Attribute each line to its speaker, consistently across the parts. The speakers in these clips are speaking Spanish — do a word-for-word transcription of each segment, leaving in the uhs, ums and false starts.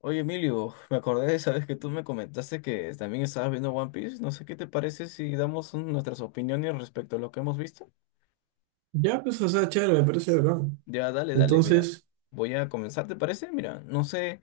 Speaker 1: Oye, Emilio, me acordé de esa vez que tú me comentaste que también estabas viendo One Piece. No sé qué te parece si damos un- nuestras opiniones respecto a lo que hemos visto.
Speaker 2: Ya, pues, o sea, chévere, me parece bacán.
Speaker 1: Ya, dale, dale, mira.
Speaker 2: Entonces,
Speaker 1: Voy a comenzar, ¿te parece? Mira, no sé,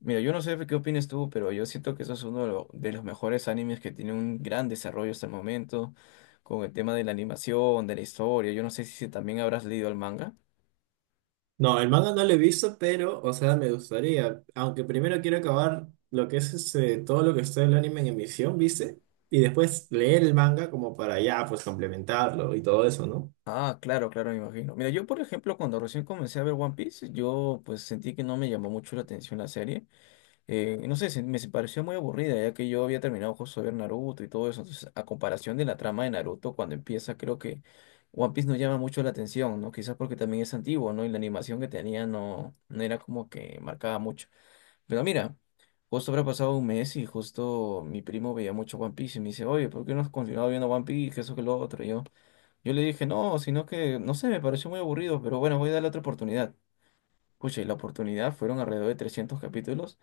Speaker 1: mira, yo no sé qué opinas tú, pero yo siento que eso es uno de, lo- de los mejores animes que tiene un gran desarrollo hasta el momento, con el tema de la animación, de la historia. Yo no sé si también habrás leído el manga.
Speaker 2: no, el manga no lo he visto, pero, o sea, me gustaría. Aunque primero quiero acabar lo que es este, todo lo que está el anime en emisión, ¿viste? Y después leer el manga como para ya, pues, complementarlo y todo eso, ¿no?
Speaker 1: Ah, claro, claro, me imagino. Mira, yo por ejemplo, cuando recién comencé a ver One Piece, yo pues sentí que no me llamó mucho la atención la serie. Eh, no sé, se- me se pareció muy aburrida, ya que yo había terminado justo de ver Naruto y todo eso. Entonces, a comparación de la trama de Naruto, cuando empieza, creo que One Piece no llama mucho la atención, ¿no? Quizás porque también es antiguo, ¿no? Y la animación que tenía no, no era como que marcaba mucho. Pero mira, justo habrá pasado un mes y justo mi primo veía mucho One Piece y me dice, oye, ¿por qué no has continuado viendo One Piece? Que eso que lo otro. Y yo, yo le dije, no, sino que, no sé, me pareció muy aburrido, pero bueno, voy a darle otra oportunidad. Pucha, y la oportunidad fueron alrededor de trescientos capítulos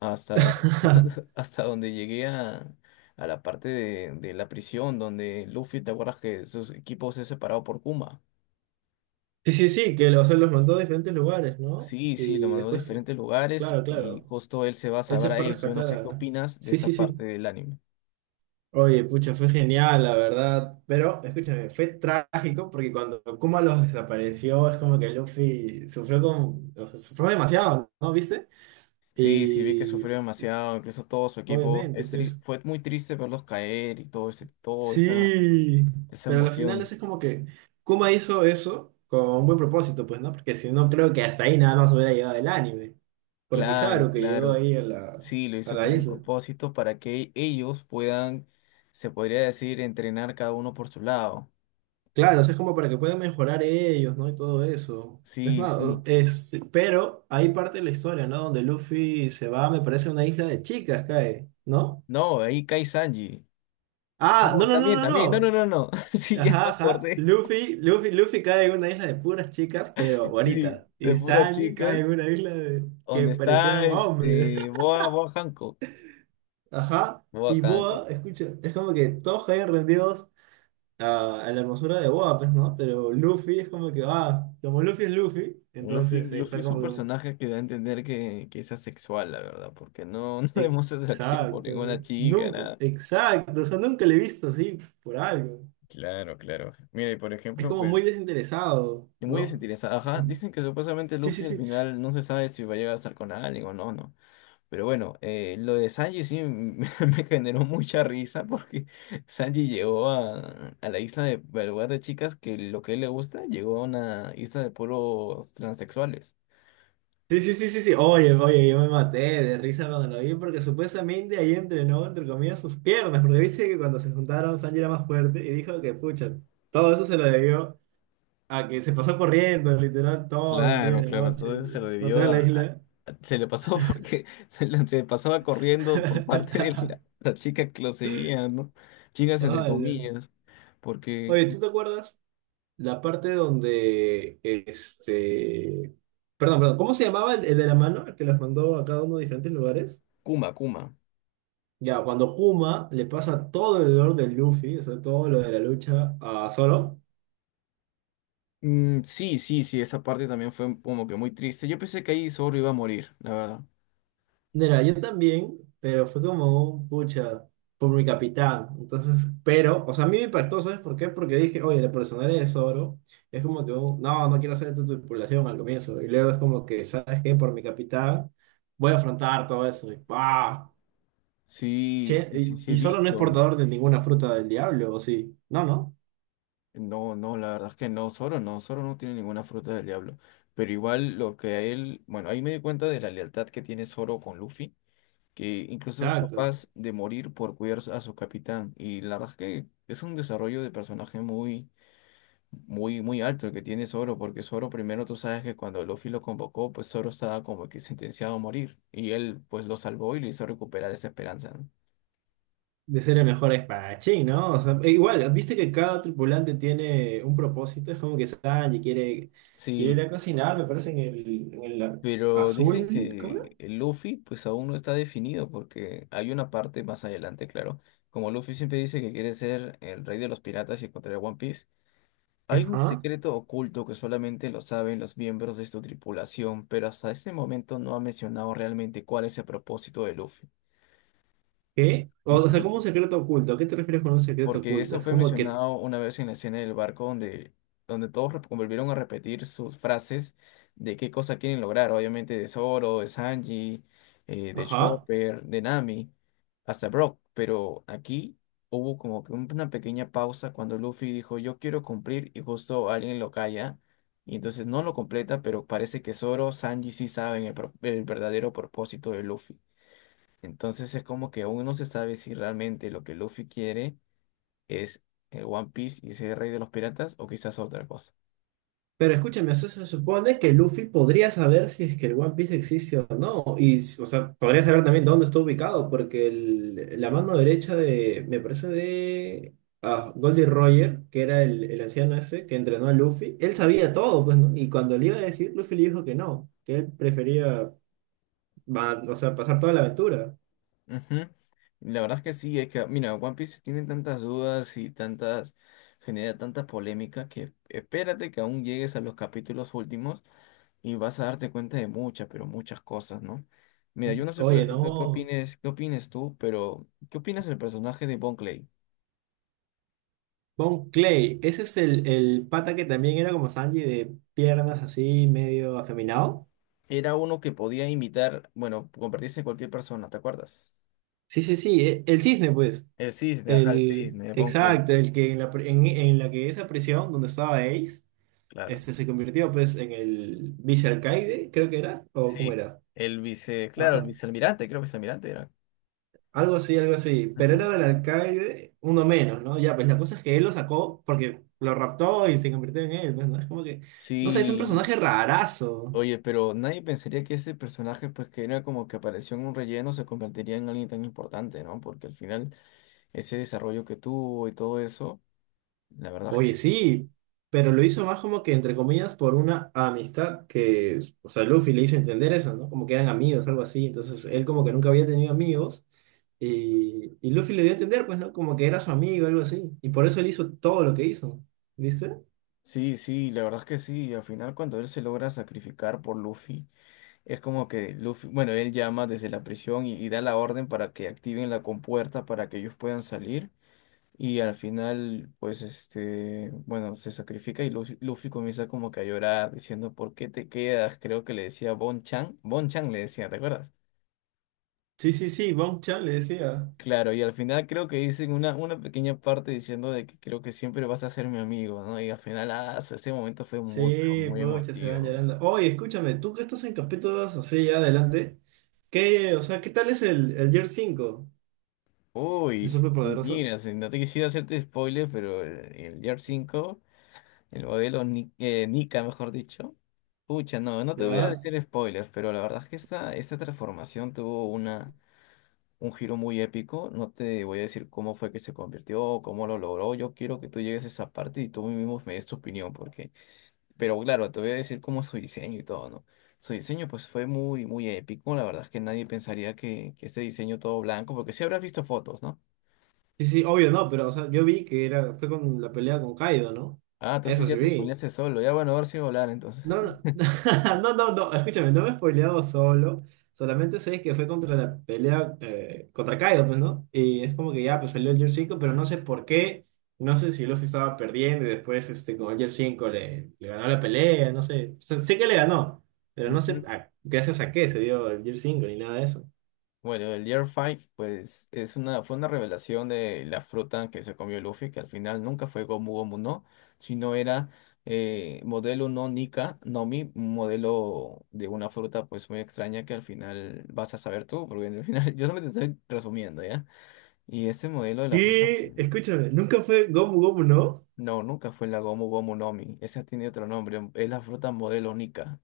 Speaker 1: hasta, hasta donde llegué a, a la parte de, de la prisión, donde Luffy, ¿te acuerdas que sus equipos se separado por Kuma?
Speaker 2: Sí, sí, sí, que o sea, los mandó a diferentes lugares, ¿no?
Speaker 1: Sí, sí, lo
Speaker 2: Y
Speaker 1: mandó a
Speaker 2: después,
Speaker 1: diferentes lugares
Speaker 2: claro,
Speaker 1: y
Speaker 2: claro,
Speaker 1: justo él se va a
Speaker 2: él se
Speaker 1: saber a
Speaker 2: fue a
Speaker 1: eso. Yo no
Speaker 2: rescatar
Speaker 1: sé qué
Speaker 2: a...
Speaker 1: opinas de
Speaker 2: Sí,
Speaker 1: esta
Speaker 2: sí, sí.
Speaker 1: parte del anime.
Speaker 2: Oye, pucha, fue genial, la verdad. Pero, escúchame, fue trágico porque cuando Kuma los desapareció, es como que Luffy sufrió con, o sea, sufrió demasiado, ¿no? ¿Viste?
Speaker 1: Sí, sí, vi que
Speaker 2: Y
Speaker 1: sufrió demasiado, incluso todo su equipo.
Speaker 2: obviamente,
Speaker 1: Es
Speaker 2: pues.
Speaker 1: tri- fue muy triste verlos caer y todo ese, todo esa,
Speaker 2: Sí.
Speaker 1: esa
Speaker 2: Pero al final
Speaker 1: emoción.
Speaker 2: eso es como que Kuma hizo eso con un buen propósito, pues, ¿no? Porque si no, creo que hasta ahí nada más hubiera llegado el anime. Porque
Speaker 1: Claro,
Speaker 2: Kizaru que llegó
Speaker 1: claro.
Speaker 2: ahí a la,
Speaker 1: Sí, lo
Speaker 2: a
Speaker 1: hizo
Speaker 2: la
Speaker 1: con un
Speaker 2: isla.
Speaker 1: propósito para que ellos puedan, se podría decir, entrenar cada uno por su lado.
Speaker 2: Claro, o sea, es como para que puedan mejorar ellos, ¿no? Y todo eso. Es
Speaker 1: Sí,
Speaker 2: más, o-
Speaker 1: sí.
Speaker 2: es, sí, pero hay parte de la historia, ¿no? Donde Luffy se va, me parece, a una isla de chicas, cae, ¿no?
Speaker 1: No, ahí cae Sanji. Ah,
Speaker 2: Ah, no,
Speaker 1: no,
Speaker 2: no, no,
Speaker 1: también,
Speaker 2: no,
Speaker 1: también. No, no,
Speaker 2: no.
Speaker 1: no, no. Sí, ya me
Speaker 2: Ajá, ajá.
Speaker 1: acordé.
Speaker 2: Luffy, Luffy, Luffy cae en una isla de puras chicas, pero
Speaker 1: Sí,
Speaker 2: bonitas.
Speaker 1: de
Speaker 2: Y
Speaker 1: puras
Speaker 2: Sanji
Speaker 1: chicas.
Speaker 2: cae en una isla de, que
Speaker 1: Donde está
Speaker 2: parecían hombres.
Speaker 1: este Boa, Boa Hancock.
Speaker 2: Ajá.
Speaker 1: Boa
Speaker 2: Y Boa,
Speaker 1: Hancock.
Speaker 2: escucha, es como que todos caen rendidos a, a la hermosura de Boa, pues, ¿no? Pero Luffy es como que, ah, como Luffy es Luffy,
Speaker 1: Luffy,
Speaker 2: entonces eh,
Speaker 1: Luffy
Speaker 2: fue
Speaker 1: es un
Speaker 2: como,
Speaker 1: personaje que da a entender que, que es asexual, la verdad, porque no, no
Speaker 2: que,
Speaker 1: demuestra atracción por
Speaker 2: exacto,
Speaker 1: ninguna chica,
Speaker 2: nunca,
Speaker 1: nada.
Speaker 2: exacto, o sea, nunca le he visto así por algo.
Speaker 1: Claro, claro. Mira, y por
Speaker 2: Es
Speaker 1: ejemplo,
Speaker 2: como muy
Speaker 1: pues.
Speaker 2: desinteresado,
Speaker 1: Muy
Speaker 2: ¿no?
Speaker 1: desinteresada, ajá.
Speaker 2: Su-
Speaker 1: Dicen que supuestamente
Speaker 2: Sí, sí,
Speaker 1: Luffy al
Speaker 2: sí,
Speaker 1: final no se sabe si va a llegar a estar con alguien o no, no. Pero bueno, eh, lo de Sanji sí me, me generó mucha risa porque Sanji llegó a, a la isla de, al lugar de chicas que lo que a él le gusta, llegó a una isla de puros transexuales.
Speaker 2: sí, sí, sí, sí, sí, oye, oye, yo me maté de risa cuando lo vi porque supuestamente ahí entrenó, entre comillas, sus piernas, porque viste que cuando se juntaron Sanji era más fuerte y dijo que, pucha, todo eso se lo debió. A que se pasó corriendo, literal, todo el día
Speaker 1: Claro,
Speaker 2: y la
Speaker 1: claro,
Speaker 2: noche,
Speaker 1: entonces se lo
Speaker 2: por
Speaker 1: debió
Speaker 2: toda la
Speaker 1: a, a-
Speaker 2: isla.
Speaker 1: a- se le pasó. Porque se, le- se pasaba corriendo por parte de la, la chica que lo seguía, ¿no? Chicas entre
Speaker 2: Ala.
Speaker 1: comillas, porque
Speaker 2: Oye, ¿tú te acuerdas la parte donde este. Perdón, perdón, ¿cómo se llamaba el, el de la mano, el que los mandó a cada uno de diferentes lugares?
Speaker 1: Kuma, Kuma.
Speaker 2: Ya, cuando Kuma le pasa todo el dolor de Luffy, o sea, todo lo de la lucha a Zoro.
Speaker 1: Mm, sí, sí, sí, esa parte también fue como que muy triste. Yo pensé que ahí Zorro iba a morir, la verdad.
Speaker 2: Mira, yo también, pero fue como un pucha por mi capitán. Entonces, pero, o sea, a mí me impactó, ¿sabes por qué? Porque dije, oye, la personalidad de Zoro es como que, un, no, no quiero hacer tu tripulación al comienzo. Y luego es como que, ¿sabes qué? Por mi capitán voy a afrontar todo eso. Y, ¡guau!
Speaker 1: Sí,
Speaker 2: Che,
Speaker 1: sí,
Speaker 2: y,
Speaker 1: sí, sí he
Speaker 2: y Zoro no es
Speaker 1: visto.
Speaker 2: portador de ninguna fruta del diablo, ¿o sí? No, no.
Speaker 1: No, no, la verdad es que no, Zoro no, Zoro no tiene ninguna fruta del diablo. Pero igual lo que a él, bueno, ahí me di cuenta de la lealtad que tiene Zoro con Luffy, que incluso es
Speaker 2: Exacto.
Speaker 1: capaz de morir por cuidar a su capitán. Y la verdad es que es un desarrollo de personaje muy, muy, muy alto el que tiene Zoro, porque Zoro primero tú sabes que cuando Luffy lo convocó, pues Zoro estaba como que sentenciado a morir y él pues lo salvó y le hizo recuperar esa esperanza, ¿no?
Speaker 2: De ser el mejor espadachín, ¿no? O sea, e igual, viste que cada tripulante tiene un propósito, es como que Sanji quiere, quiere ir
Speaker 1: Sí,
Speaker 2: a cocinar, me parece, en el, en el
Speaker 1: pero dicen
Speaker 2: azul, ¿cómo era?
Speaker 1: que el Luffy pues aún no está definido porque hay una parte más adelante, claro, como Luffy siempre dice que quiere ser el rey de los piratas y encontrar a One Piece. Hay un
Speaker 2: Ajá.
Speaker 1: secreto oculto que solamente lo saben los miembros de su tripulación, pero hasta este momento no ha mencionado realmente cuál es el propósito de Luffy.
Speaker 2: ¿Qué? O, o sea, como un secreto oculto, ¿a qué te refieres con un secreto
Speaker 1: Porque
Speaker 2: oculto?
Speaker 1: eso
Speaker 2: Es
Speaker 1: fue
Speaker 2: como que,
Speaker 1: mencionado una vez en la escena del barco donde, donde todos rep- volvieron a repetir sus frases de qué cosa quieren lograr, obviamente de Zoro, de Sanji, eh, de
Speaker 2: ajá.
Speaker 1: Chopper, de Nami, hasta Brock, pero aquí hubo como que un- una pequeña pausa cuando Luffy dijo yo quiero cumplir y justo alguien lo calla. Y entonces no lo completa, pero parece que Zoro, Sanji sí saben el, pro- el verdadero propósito de Luffy. Entonces es como que aún no se sabe si realmente lo que Luffy quiere es eh, One Piece y ese Rey de los Piratas o quizás otra cosa.
Speaker 2: Pero escúchame, eso se supone que Luffy podría saber si es que el One Piece existe o no. Y, s- o sea, podría saber también dónde está ubicado, porque el- la mano derecha de, me parece de ah, Goldie Roger, que era el, el anciano ese que entrenó a Luffy, él sabía todo, pues, ¿no? Y cuando le iba a decir, Luffy le dijo que no, que él prefería, va- o sea, pasar toda la aventura.
Speaker 1: Ujú. La verdad es que sí, es que, mira, One Piece tiene tantas dudas y tantas, genera tanta polémica que espérate que aún llegues a los capítulos últimos y vas a darte cuenta de muchas, pero muchas cosas, ¿no? Mira, yo no sé, por
Speaker 2: Oye,
Speaker 1: ejemplo, qué
Speaker 2: no.
Speaker 1: opines, qué opines tú, pero ¿qué opinas del personaje de Bon Clay?
Speaker 2: Bon Clay, ese es el, el pata que también era como Sanji de piernas así, medio afeminado.
Speaker 1: Era uno que podía imitar, bueno, convertirse en cualquier persona, ¿te acuerdas?
Speaker 2: Sí, sí, sí, e- el cisne, pues.
Speaker 1: El cisne, ajá, el
Speaker 2: El,
Speaker 1: cisne, Bon Clay,
Speaker 2: exacto, el que en la, pre- en, en la que esa prisión donde estaba Ace,
Speaker 1: claro.
Speaker 2: este, se convirtió pues en el vicealcaide, creo que era, o cómo
Speaker 1: Sí,
Speaker 2: era,
Speaker 1: el vice, claro, el
Speaker 2: ajá,
Speaker 1: vicealmirante, creo que vicealmirante era.
Speaker 2: algo así, algo así, pero era
Speaker 1: Ujú.
Speaker 2: del alcaide, uno menos, ¿no? Ya, pues la cosa es que él lo sacó porque lo raptó y se convirtió en él, pues, ¿no? Es como que, no sé, es un
Speaker 1: Sí,
Speaker 2: personaje rarazo.
Speaker 1: oye, pero nadie pensaría que ese personaje, pues que era como que apareció en un relleno, se convertiría en alguien tan importante, ¿no? Porque al final ese desarrollo que tuvo y todo eso, la verdad es
Speaker 2: Oye,
Speaker 1: que
Speaker 2: sí, pero lo hizo más como que, entre comillas, por una amistad que, o sea, Luffy le hizo entender eso, ¿no? Como que eran amigos, algo así. Entonces, él como que nunca había tenido amigos y, y Luffy le dio a entender, pues, ¿no? Como que era su amigo, algo así. Y por eso él hizo todo lo que hizo, ¿viste?
Speaker 1: sí, sí, la verdad es que sí. Y al final cuando él se logra sacrificar por Luffy, es como que Luffy, bueno, él llama desde la prisión y, y da la orden para que activen la compuerta para que ellos puedan salir. Y al final, pues, este, bueno, se sacrifica y Luffy, Luffy comienza como que a llorar, diciendo, ¿por qué te quedas? Creo que le decía Bon Chan. Bon Chan le decía, ¿te acuerdas?
Speaker 2: Sí, sí, sí, Bonchan le decía.
Speaker 1: Claro, y al final creo que dicen una, una pequeña parte diciendo de que creo que siempre vas a ser mi amigo, ¿no? Y al final, ah, su- ese momento fue muy, pero
Speaker 2: Sí,
Speaker 1: muy
Speaker 2: pucha, se van
Speaker 1: emotivo.
Speaker 2: llorando. Oye, escúchame, tú que estás en capítulos así ya adelante, ¿qué, o sea, qué tal es el, el Year cinco? ¿Es
Speaker 1: Uy,
Speaker 2: súper poderoso?
Speaker 1: mira, si no te quisiera hacerte spoiler, pero el, el Year cinco. El modelo Ni- eh, Nika, mejor dicho. Pucha, no, no te voy a
Speaker 2: ¿Ya?
Speaker 1: decir spoilers, pero la verdad es que esta, esta transformación tuvo una, un giro muy épico. No te voy a decir cómo fue que se convirtió, cómo lo logró. Yo quiero que tú llegues a esa parte y tú mismo me des tu opinión, porque... Pero claro, te voy a decir cómo es su diseño y todo, ¿no? Su diseño pues fue muy, muy épico. La verdad es que nadie pensaría que, que este diseño todo blanco, porque sí habrás visto fotos, ¿no?
Speaker 2: Sí, sí, obvio no, pero o sea, yo vi que era, fue con la pelea con Kaido, ¿no?
Speaker 1: Ah, entonces
Speaker 2: Eso
Speaker 1: ya
Speaker 2: sí
Speaker 1: te
Speaker 2: vi.
Speaker 1: spoileaste solo. Ya bueno, ahora sí voy a hablar entonces.
Speaker 2: No, no, no, no, no, escúchame, no me he spoileado solo. Solamente sé que fue contra la pelea eh, contra Kaido, pues, ¿no? Y es como que ya, pues salió el Gear cinco pero no sé por qué. No sé si Luffy estaba perdiendo y después este, con el Gear cinco le, le ganó la pelea, no sé. O sea, sé que le ganó, pero no sé a- gracias a qué se dio el Gear cinco ni nada de eso.
Speaker 1: Bueno, el Year cinco, pues es una, fue una revelación de la fruta que se comió Luffy, que al final nunca fue Gomu Gomu no, sino era eh, modelo no Nika, Nomi, un modelo de una fruta pues muy extraña que al final vas a saber tú, porque al final yo solamente te estoy resumiendo, ¿ya? Y ese modelo de la fruta,
Speaker 2: Y escúchame, nunca fue Gomu Gomu, ¿no?
Speaker 1: no, nunca fue la Gomu Gomu Nomi, esa tiene otro nombre, es la fruta modelo Nika,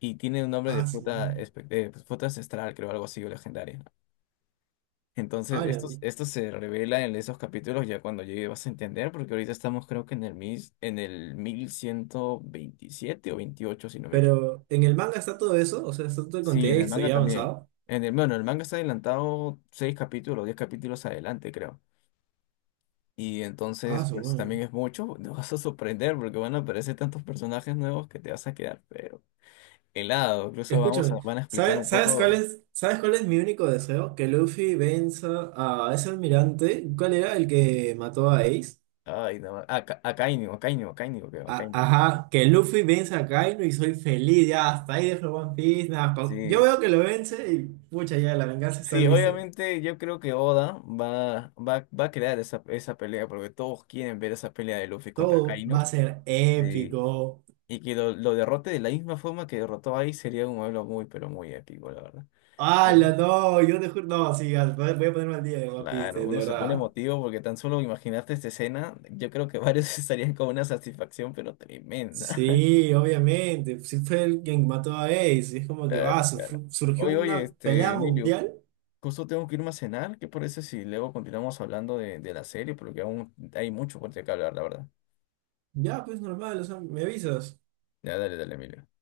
Speaker 1: y tiene un nombre de
Speaker 2: Ah, sí.
Speaker 1: fruta, espe- eh, fruta ancestral, creo, algo así, o legendaria. Entonces,
Speaker 2: Hola.
Speaker 1: esto, esto se revela en esos capítulos ya cuando llegue vas a entender, porque ahorita estamos creo que en el, mis, en el mil ciento veintisiete o veintiocho si no me equivoco.
Speaker 2: Pero en el manga está todo eso, o sea, está todo el
Speaker 1: Sí, en el
Speaker 2: contexto
Speaker 1: manga
Speaker 2: ya
Speaker 1: también.
Speaker 2: avanzado.
Speaker 1: En el, bueno, el manga está adelantado seis capítulos, diez capítulos adelante, creo. Y
Speaker 2: Ah,
Speaker 1: entonces,
Speaker 2: su
Speaker 1: pues
Speaker 2: madre.
Speaker 1: también es mucho, te vas a sorprender porque van a aparecer tantos personajes nuevos que te vas a quedar, pero helado. Incluso vamos a,
Speaker 2: Escúchame,
Speaker 1: van a explicar un
Speaker 2: ¿sabes, sabes cuál
Speaker 1: poco.
Speaker 2: es, sabes cuál es mi único deseo? Que Luffy venza a ese almirante. ¿Cuál era el que mató a Ace?
Speaker 1: Ay, no, a, Ca- a Kainu, a Kainu, a Kainu, creo, a
Speaker 2: A-
Speaker 1: Kainu.
Speaker 2: ajá, que Luffy venza a Kaino y soy feliz, ya, hasta ahí dejo One Piece, nada, pa- yo
Speaker 1: Sí,
Speaker 2: veo que lo vence y pucha, ya, la venganza está
Speaker 1: sí,
Speaker 2: lista.
Speaker 1: obviamente yo creo que Oda va, va, va a crear esa, esa pelea, porque todos quieren ver esa pelea de Luffy contra
Speaker 2: Todo va a
Speaker 1: Kaino.
Speaker 2: ser
Speaker 1: Eh,
Speaker 2: épico.
Speaker 1: y que lo, lo derrote de la misma forma que derrotó ahí sería un duelo muy, pero muy épico, la verdad. Pero,
Speaker 2: ¡Hala, no! Yo te juro, no, sí, ya, voy voy a ponerme al día de One Piece,
Speaker 1: claro,
Speaker 2: de de
Speaker 1: uno se pone
Speaker 2: verdad.
Speaker 1: emotivo porque tan solo imaginarte esta escena, yo creo que varios estarían con una satisfacción, pero tremenda.
Speaker 2: Sí, obviamente. Sí fue el quien mató a Ace. Y es como que, ah,
Speaker 1: Claro,
Speaker 2: su-
Speaker 1: claro.
Speaker 2: surgió
Speaker 1: Oye, oye,
Speaker 2: una
Speaker 1: este,
Speaker 2: pelea
Speaker 1: Emilio,
Speaker 2: mundial.
Speaker 1: justo tengo que irme a cenar. ¿Qué parece si luego continuamos hablando de, de la serie? Porque aún hay mucho por qué hablar, la verdad.
Speaker 2: Ya, pues normal, o sea, me avisas.
Speaker 1: Ya, dale, dale, Emilio.